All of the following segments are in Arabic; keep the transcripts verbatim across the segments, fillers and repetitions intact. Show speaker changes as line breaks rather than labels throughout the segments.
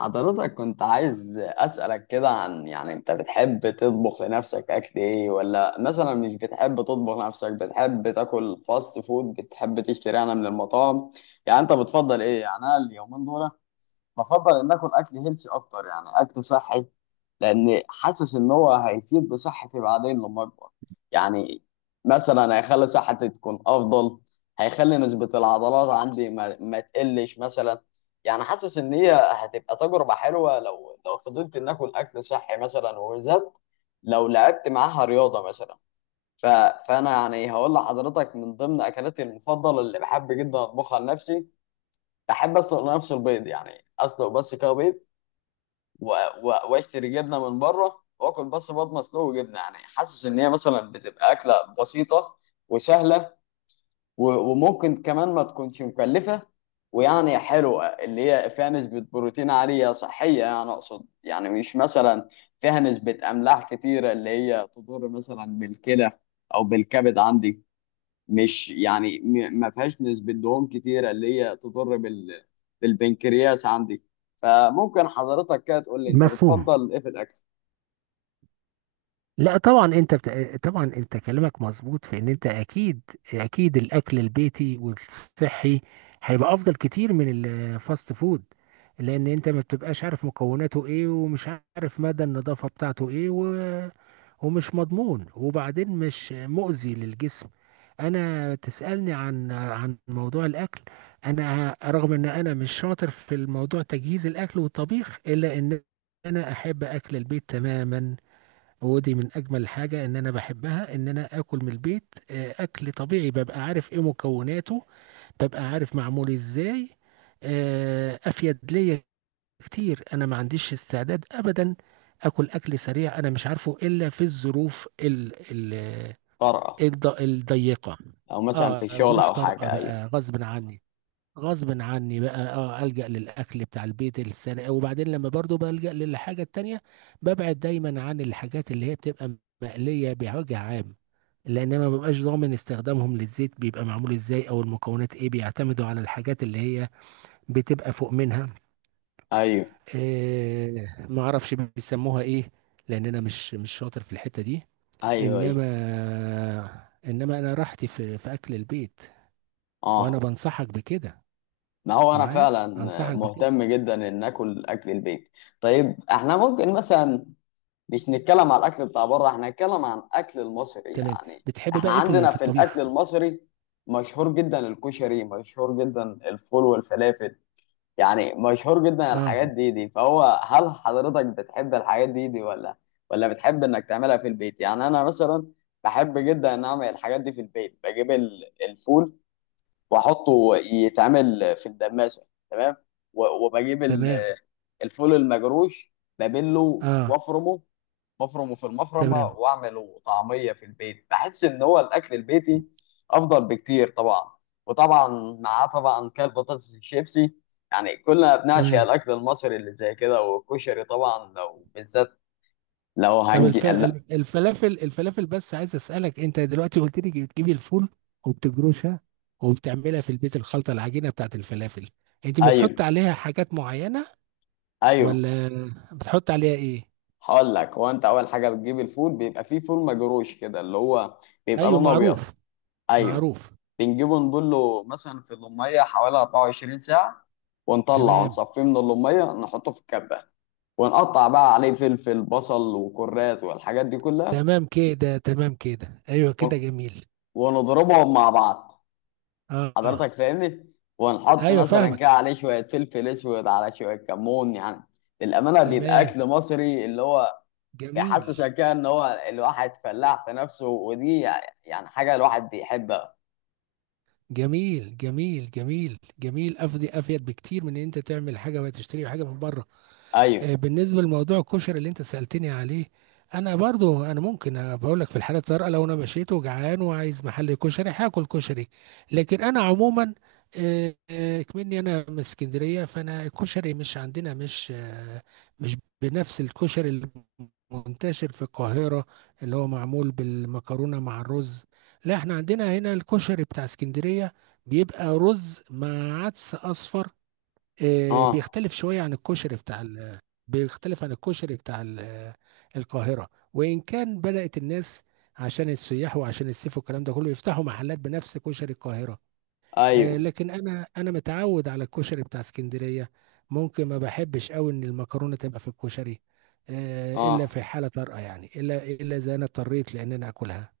حضرتك كنت عايز أسألك كده عن، يعني، أنت بتحب تطبخ لنفسك أكل إيه، ولا مثلا مش بتحب تطبخ لنفسك، بتحب تاكل فاست فود، بتحب تشتري أنا من المطاعم؟ يعني أنت بتفضل إيه؟ يعني أنا اليومين دول بفضل ان اكل اكل هيلثي اكتر، يعني اكل صحي. لان حاسس ان هو هيفيد بصحتي بعدين لما اكبر. يعني مثلا هيخلي صحتي تكون افضل، هيخلي نسبة العضلات عندي ما, ما تقلش مثلا. يعني حاسس ان هي هتبقى تجربة حلوة لو لو فضلت ان اكل اكل صحي مثلا، وبالذات لو لعبت معاها رياضة مثلا. ف... فانا، يعني، هقول لحضرتك من ضمن اكلاتي المفضلة اللي بحب جدا اطبخها لنفسي. بحب اسلق لنفسي البيض، يعني اسلق بس كده بيض و- و- واشتري جبنه من بره، واكل بس بيض مسلوق وجبنه. يعني حاسس ان هي مثلا بتبقى اكله بسيطه وسهله و- وممكن كمان ما تكونش مكلفه. ويعني حلوه اللي هي فيها نسبه بروتين عاليه صحيه، يعني اقصد، يعني مش مثلا فيها نسبه املاح كتيره اللي هي تضر مثلا بالكلى او بالكبد عندي، مش يعني م- ما فيهاش نسبة دهون كتيرة اللي هي تضر بال بالبنكرياس عندي. فممكن حضرتك كده تقول لي، انت
مفهوم.
بتفضل ايه في الاكل؟
لا، طبعا. انت بت... طبعا انت كلامك مظبوط في ان انت اكيد، اكيد الاكل البيتي والصحي هيبقى افضل كتير من الفاست فود، لان انت ما بتبقاش عارف مكوناته ايه، ومش عارف مدى النظافة بتاعته ايه، و... ومش مضمون، وبعدين مش مؤذي للجسم. انا تسألني عن عن موضوع الاكل. انا رغم ان انا مش شاطر في الموضوع تجهيز الاكل والطبيخ، الا ان انا احب اكل البيت تماما. ودي من اجمل الحاجه ان انا بحبها، ان انا اكل من البيت. آه، اكل طبيعي، ببقى عارف ايه مكوناته، ببقى عارف معمول ازاي. آه، افيد ليا كتير. انا ما عنديش استعداد ابدا اكل اكل سريع. انا مش عارفه الا في الظروف ال ال
طرقة.
الض- الضيقه.
او مثلا في
اه،
الشغل
ظروف
او
طارئه
حاجة. ايوه.
بقى غصب عني، غصب عني بقى، اه، ألجأ للأكل بتاع البيت السنة. وبعدين لما برضو بلجأ للحاجة التانية، ببعد دايما عن الحاجات اللي هي بتبقى مقلية بوجه عام، لأن أنا ما ببقاش ضامن استخدامهم للزيت، بيبقى معمول إزاي أو المكونات إيه. بيعتمدوا على الحاجات اللي هي بتبقى فوق منها،
ايوه.
إيه، ما أعرفش بيسموها إيه، لأن أنا مش مش شاطر في الحتة دي.
ايوه. ايوه.
إنما، إنما أنا راحتي في في أكل البيت، وأنا
اه.
بنصحك بكده،
ما هو انا
معايا،
فعلا
أنصحك بكده.
مهتم جدا ان اكل اكل البيت. طيب احنا ممكن مثلا مش نتكلم على الاكل بتاع بره، احنا نتكلم عن الاكل المصري
تمام.
يعني.
بتحب
احنا
بقى ايه في ال-
عندنا
في
في الاكل
الطبيخ؟
المصري مشهور جدا الكشري، مشهور جدا الفول والفلافل، يعني مشهور جدا
اه،
الحاجات دي دي. فهو، هل حضرتك بتحب الحاجات دي دي ولا ولا بتحب انك تعملها في البيت؟ يعني انا مثلا بحب جدا ان اعمل الحاجات دي في البيت، بجيب ال- الفول واحطه يتعمل في الدماسة، تمام، و- وبجيب
تمام.
ال- الفول المجروش، ببله
اه،
وافرمه مفرمه في المفرمه،
تمام.
واعمله طعميه في البيت. بحس ان هو الاكل البيتي افضل بكتير طبعا. وطبعا معاه طبعا كان بطاطس الشيبسي، يعني كلنا بنعشق
تمام.
الاكل المصري اللي زي كده. والكشري طبعا لو بالذات لو
طب
هنجي.
الف...
لا.
ال- الفلافل الفلافل، بس عايز اسالك، انت دلوقتي قلت لي بتجيبي الفول وبتجروشها وبتعملها في البيت الخلطه، العجينه بتاعت الفلافل، انت
ايوه.
بتحط عليها حاجات معينه؟
ايوه.
ولا بتحط عليها ايه؟
هقول لك، هو انت اول حاجه بتجيب الفول بيبقى فيه فول مجروش كده اللي هو بيبقى
ايوه،
لونه ابيض.
معروف.
ايوه.
معروف.
بنجيبه نبله مثلا في الميه حوالي أربعة وعشرين ساعه، ونطلع
تمام.
ونصفيه من اللميه نحطه في الكبه، ونقطع بقى عليه فلفل بصل وكرات والحاجات دي كلها،
تمام كده. تمام كده، ايوه كده،
ون-
جميل.
ونضربهم مع بعض.
اه، اه،
حضرتك فاهمني. ونحط
ايوه،
مثلا
فاهمك.
كده عليه شوية فلفل اسود على شوية كمون، يعني للأمانة بيبقى
تمام.
أكل مصري اللي هو
جميل،
بيحسسك كده إن هو الواحد فلاح في نفسه، ودي يعني حاجة الواحد بيحبها.
جميل، جميل، جميل، جميل. افضي افيد بكتير من ان انت تعمل حاجه وتشتري حاجه من بره.
أيوه.
آه، بالنسبه لموضوع الكشري اللي انت سالتني عليه، انا برضو انا ممكن بقول لك، في الحاله الطارئه لو انا مشيت وجعان وعايز محل كشري هاكل كشري. لكن انا عموما، آه، آه، كمني انا من اسكندريه، فانا الكشري مش عندنا، مش آه، مش بنفس الكشري المنتشر في القاهره، اللي هو معمول بالمكرونه مع الرز. لا، احنا عندنا هنا الكشري بتاع اسكندريه، بيبقى رز مع عدس اصفر. آه،
أه.
بيختلف شوية عن الكشري بتاع ال- بيختلف عن الكشري بتاع ال- آه، القاهرة، وإن كان بدأت الناس عشان السياح وعشان الصيف والكلام ده كله يفتحوا محلات بنفس كشري القاهرة. آه،
أيوه.
لكن أنا أنا متعود على الكشري بتاع اسكندرية. ممكن ما بحبش قوي إن المكرونة تبقى في الكشري، آه، إلا
أه.
في حالة طارئة يعني، إلا إلا إذا أنا اضطريت لأن أنا آكلها.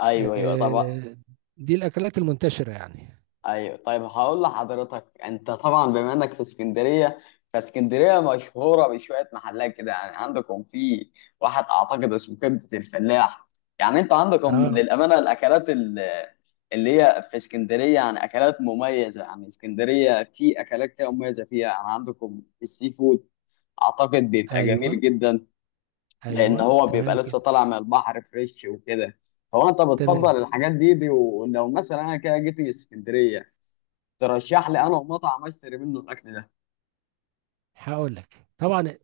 أيوه. أيوه. طب
آه، دي الأكلات المنتشرة يعني.
ايوه. طيب هقول لحضرتك، انت طبعا بما انك في اسكندريه، فاسكندريه مشهوره بشويه محلات كده، يعني عندكم في واحد اعتقد اسمه كبده الفلاح. يعني انت عندكم
آه،
للامانه الاكلات ال- اللي هي في اسكندريه يعني اكلات مميزه، يعني اسكندريه في اكلات كده مميزه فيها، يعني عندكم السي فود اعتقد بيبقى جميل
أيوه،
جدا، لان
أيوه.
هو بيبقى
تمام
لسه
كده.
طالع من البحر فريش وكده. فهو، انت بتفضل
تمام.
الحاجات دي دي؟ ولو مثلا انا كده جيت اسكندريه، ترشح لي انا ومطعم اشتري منه الاكل ده؟
هقول لك، طبعا،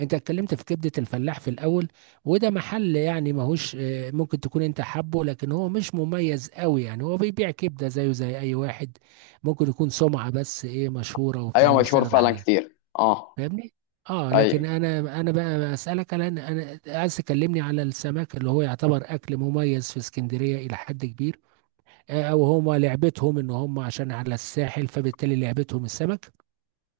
انت اتكلمت في كبدة الفلاح في الاول، وده محل يعني ماهوش، آه، ممكن تكون انت حبه، لكن هو مش مميز قوي. يعني هو بيبيع كبدة زيه زي اي واحد، ممكن يكون سمعة، بس ايه، مشهورة وبتاع
ايوه،
وناس
مشهور
قاعدة
فعلا
عليه.
كتير. اه.
فاهمني؟ اه، لكن
ايوه.
انا، انا بقى اسالك على، انا انا عايز تكلمني على السمك اللي هو يعتبر اكل مميز في اسكندريه الى حد كبير. آه، او هم لعبتهم ان هم عشان على الساحل فبالتالي لعبتهم السمك.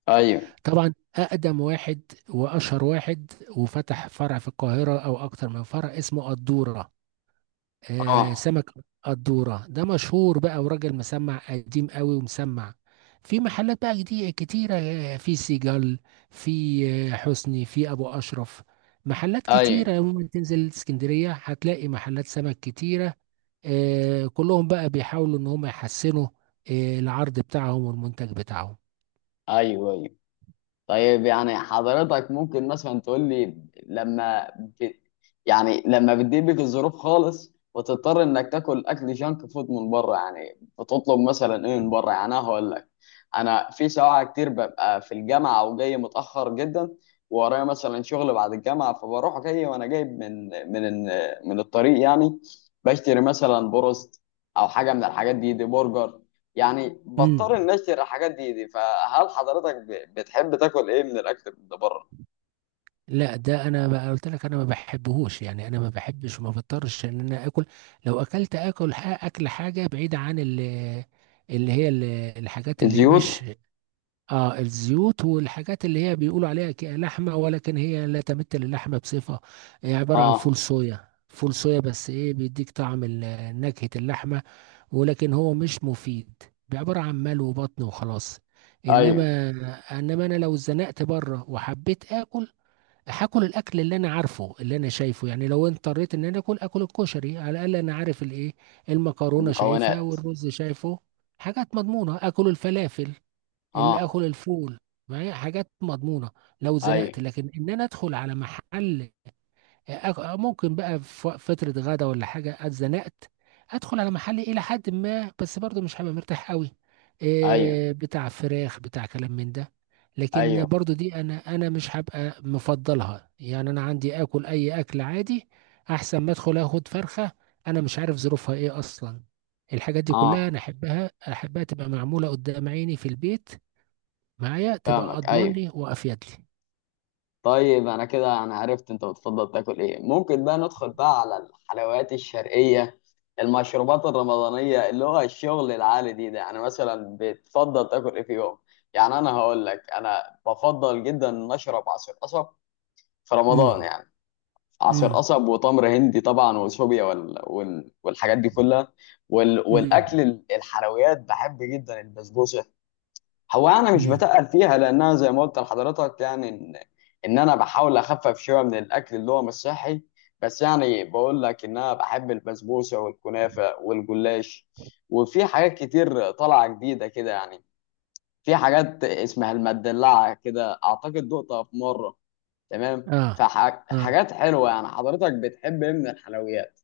ايوه.
طبعا، اقدم واحد واشهر واحد وفتح فرع في القاهره او اكتر من فرع، اسمه قدوره. آه
اه.
سمك قدوره ده مشهور بقى، وراجل مسمع قديم قوي ومسمع. في محلات بقى جديدة كتيرة، آه، في سيجال، في آه، حسني، في أبو أشرف. محلات
ايوه.
كتيرة، ممكن تنزل اسكندرية هتلاقي محلات سمك كتيرة. آه، كلهم بقى بيحاولوا إن هم يحسنوا آه، العرض بتاعهم والمنتج بتاعهم.
ايوه. ايوه. طيب يعني حضرتك ممكن مثلا تقول لي، لما ب... يعني لما بتضيق بيك الظروف خالص وتضطر انك تاكل اكل جانك فود من بره، يعني بتطلب مثلا ايه من بره؟ يعني انا هقول لك، انا في ساعة كتير ببقى في الجامعة او جاي متأخر جدا ورايا مثلا شغل بعد الجامعة، فبروح جاي وانا جايب من من من الطريق، يعني بشتري مثلا بروست او حاجة من الحاجات دي دي، برجر، يعني بضطر
مم.
اني اشتري الحاجات دي دي. فهل حضرتك ب- بتحب تاكل ايه من الاكل اللي بره؟
لا، ده انا بقى قلت لك انا ما بحبهوش يعني. انا ما بحبش وما بضطرش ان انا اكل. لو اكلت اكل ح- اكل حاجه بعيده عن ال- اللي هي ال- الحاجات اللي
الزيوت.
مش، اه، الزيوت، والحاجات اللي هي بيقولوا عليها ك- لحمه، ولكن هي لا تمثل اللحمه بصفه. هي عباره عن فول
اه.
صويا، فول صويا، بس ايه، بيديك طعم ال- نكهه اللحمه، ولكن هو مش مفيد، عباره عن مال وبطن وخلاص.
ايوه.
انما انما انا لو اتزنقت بره وحبيت اكل، هاكل الاكل اللي انا عارفه اللي انا شايفه يعني. لو اضطريت ان انا اكل اكل الكشري، على الاقل انا عارف الايه، المكرونه شايفها
المكونات.
والرز شايفه، حاجات مضمونه. اكل الفلافل، اللي
اه.
اكل الفول، معايا حاجات مضمونه. لو زنقت،
ايوه.
لكن ان انا ادخل على محل يعني، أك- آه، ممكن بقى في وق- فترة غدا ولا حاجة اتزنقت، ادخل على محل الى حد ما، بس برضه مش هبقى مرتاح قوي،
ايوه.
إيه بتاع فراخ بتاع كلام من ده. لكن
ايوه.
برضه دي انا، انا مش هبقى مفضلها. يعني انا عندي اكل اي اكل عادي احسن ما ادخل اخد فرخة، انا مش عارف ظروفها ايه اصلا. الحاجات دي كلها
اه.
انا احبها، احبها تبقى معمولة قدام عيني في البيت، معايا، تبقى
فاهمك.
اضمن
ايوه.
لي وافيد لي.
طيب انا كده انا عرفت انت بتفضل تاكل ايه، ممكن بقى ندخل بقى على الحلويات الشرقية، المشروبات الرمضانية اللي هو الشغل العالي دي ده، يعني مثلا بتفضل تاكل ايه في يوم؟ يعني انا هقول لك، انا بفضل جدا ان اشرب عصير قصب في رمضان
امم.
يعني، عسل
امم.
قصب وتمر هندي طبعا وشوبيا وال... وال... والحاجات دي كلها وال... والاكل
امم.
ال- الحلويات. بحب جدا البسبوسه. هو انا مش
امم.
بتقل فيها لانها زي ما قلت لحضرتك، يعني ان ان انا بحاول اخفف شويه من الاكل اللي هو مش صحي. بس يعني بقول لك ان انا بحب البسبوسه والكنافه والجلاش، وفي حاجات كتير طالعه جديده كده يعني. في حاجات اسمها المدلعه كده، اعتقد دقتها في مره، تمام،
اه، اه،
فحاجات حلوه. يعني حضرتك بتحب ايه من الحلويات؟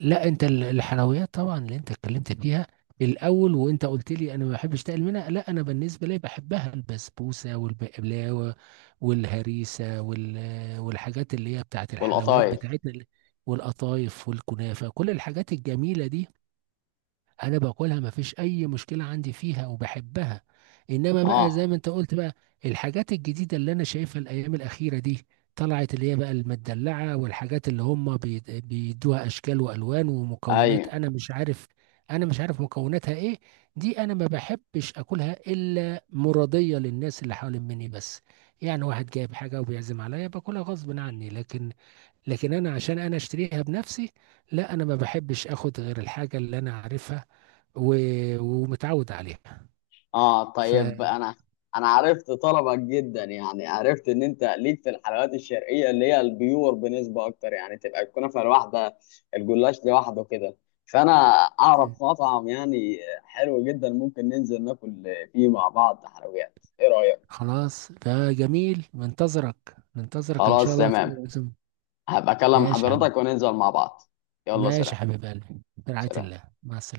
لا، انت ال- الحلويات، طبعا اللي انت اتكلمت فيها الاول، وانت قلت لي انا ما بحبش تقل منها. لا، انا بالنسبه لي بحبها، البسبوسه والبقلاوه والهريسه وال... والحاجات اللي هي بتاعت الحلويات
والقطايف.
بتاعتنا، اللي- والقطايف والكنافه، كل الحاجات الجميله دي انا باكلها، مفيش اي مشكله عندي فيها، وبحبها. انما بقى زي
اه.
ما انت قلت بقى، الحاجات الجديده اللي انا شايفها الايام الاخيره دي، طلعت اللي هي بقى المدلعه والحاجات اللي هم بي- بيدوها اشكال والوان ومكونات،
ايوه.
انا مش عارف، انا مش عارف مكوناتها ايه. دي انا ما بحبش اكلها الا مرضيه للناس اللي حوالين مني بس. يعني واحد جايب حاجه وبيعزم عليا باكلها غصب عني، لكن، لكن انا عشان انا اشتريها بنفسي، لا، انا ما بحبش اخد غير الحاجه اللي انا عارفها و... ومتعود عليها،
اه. طيب
فخلاص.
انا انا عرفت طلبك جدا، يعني عرفت ان انت ليك في الحلويات الشرقيه اللي هي البيور بنسبه اكتر، يعني تبقى الكنافه لوحدها، الجلاش لوحده كده. فانا اعرف مطعم يعني حلو جدا ممكن ننزل ناكل فيه مع بعض حلويات، ايه رايك؟
اوكي، ده جميل. منتظرك، منتظرك ان شاء
خلاص
الله في
تمام.
أي عزم.
هبقى اكلم
ماشي يا حبيبي.
حضرتك وننزل مع بعض. يلا سلام.
ماشي يا حبيب قلبي، برعاية
سلام.
الله، مع السلامة.